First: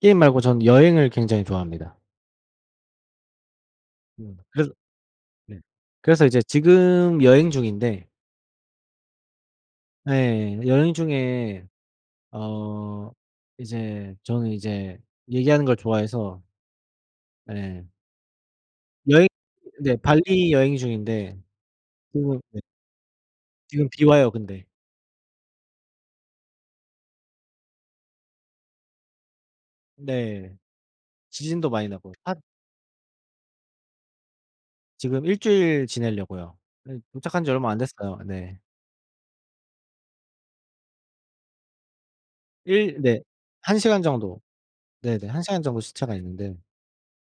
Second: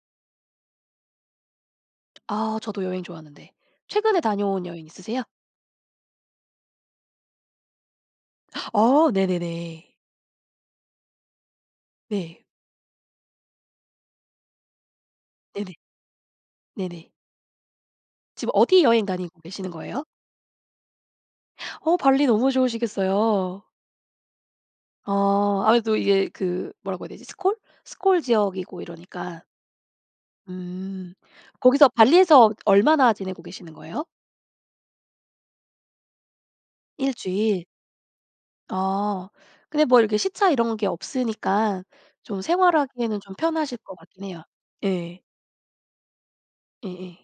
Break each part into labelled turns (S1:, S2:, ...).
S1: 게임 말고 전 여행을 굉장히 좋아합니다.
S2: 아 저도 여행 좋아하는데, 최근에
S1: 음
S2: 다녀온
S1: 그래서
S2: 여행 있으세요?
S1: 네 그래서 이제 지금 여행 중인데
S2: 어 네네네.
S1: 네. 여행 중에
S2: 네.
S1: 어 이제 저는 이제 얘기하는
S2: 네네.
S1: 걸 좋아해서
S2: 네네.
S1: 네.
S2: 지금 어디 여행
S1: 여행
S2: 다니고 계시는
S1: 네
S2: 거예요?
S1: 발리 여행 중인데
S2: 어 발리 너무
S1: [unintelligible]
S2: 좋으시겠어요.
S1: 지금 비 와요 근데.
S2: 어. 아무래도 이게 그 뭐라고 해야 되지? 스콜 스콜 지역이고 이러니까.
S1: 네.
S2: 음.
S1: 지진도 많이
S2: 거기서
S1: 나고. 한
S2: 발리에서 얼마나 지내고 계시는 거예요?
S1: 지금 1 주일 지내려고요. 예
S2: 1
S1: 도착한 지
S2: 주일.
S1: 얼마 안 됐어요. 네.
S2: 아. 근데 뭐 이렇게 시차 이런 게 없으니까 좀
S1: 일
S2: 생활하기에는
S1: 네
S2: 좀 편하실
S1: 1
S2: 것
S1: 시간
S2: 같긴
S1: 정도.
S2: 해요. 예.
S1: 네네. 1 시간 정도 시차가 있는데
S2: 예예.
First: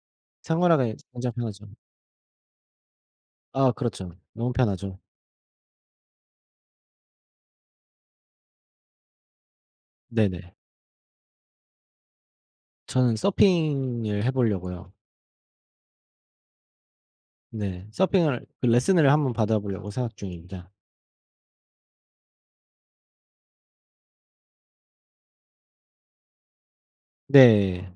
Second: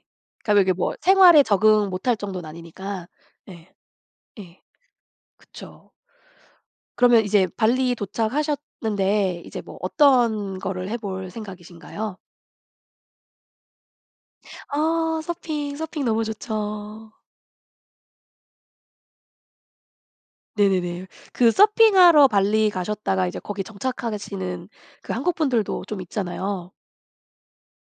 S2: 그러니까 이게 뭐
S1: 생활하기 굉장히
S2: 생활에
S1: 편하죠.
S2: 적응 못할 정도는 아니니까.
S1: 아
S2: 예.
S1: 그렇죠. 너무
S2: 예.
S1: 편하죠.
S2: 그쵸. 그러면 이제 발리 도착하셨는데 이제 뭐
S1: 네네.
S2: 어떤 거를 해볼 생각이신가요?
S1: 저는 서핑을 해보려고요.
S2: 아 서핑, 서핑 너무 좋죠.
S1: 네. 서핑을 그 레슨을 1 번 받아보려고 생각 중입니다.
S2: 네네네. 그 서핑하러 발리 가셨다가 이제 거기 정착하시는 그 한국분들도 좀 있잖아요.
S1: 네.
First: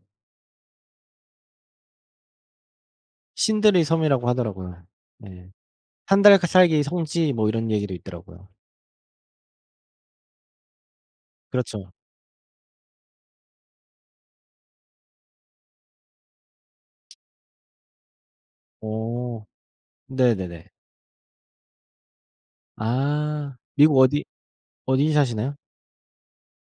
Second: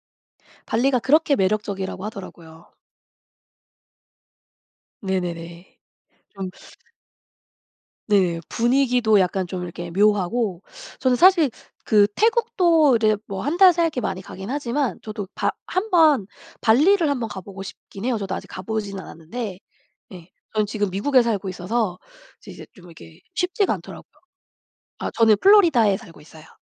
S2: 발리가 그렇게 매력적이라고 하더라고요.
S1: 신들의 섬이라고 하더라고요. 네.
S2: 네네네.
S1: 1 달 그
S2: 좀
S1: 살기 성지 뭐 이런 얘기도
S2: 네.
S1: 있더라고요.
S2: 분위기도 약간 좀 이렇게 묘하고 저는 사실
S1: 그렇죠.
S2: 그 태국도 이제 뭐 1 달 살기 많이 가긴 하지만 저도 바 1 번 발리를 1 번 가 보고 싶긴 해요. 저도 아직 가 보진
S1: 어.
S2: 않았는데 예. 저는
S1: 네네네.
S2: 지금 미국에 살고 있어서 이제, 이제 좀 이게
S1: 아
S2: 쉽지가
S1: 미국
S2: 않더라고요.
S1: 어디
S2: 아
S1: 어디
S2: 저는
S1: 사시나요?
S2: 플로리다에 살고 있어요.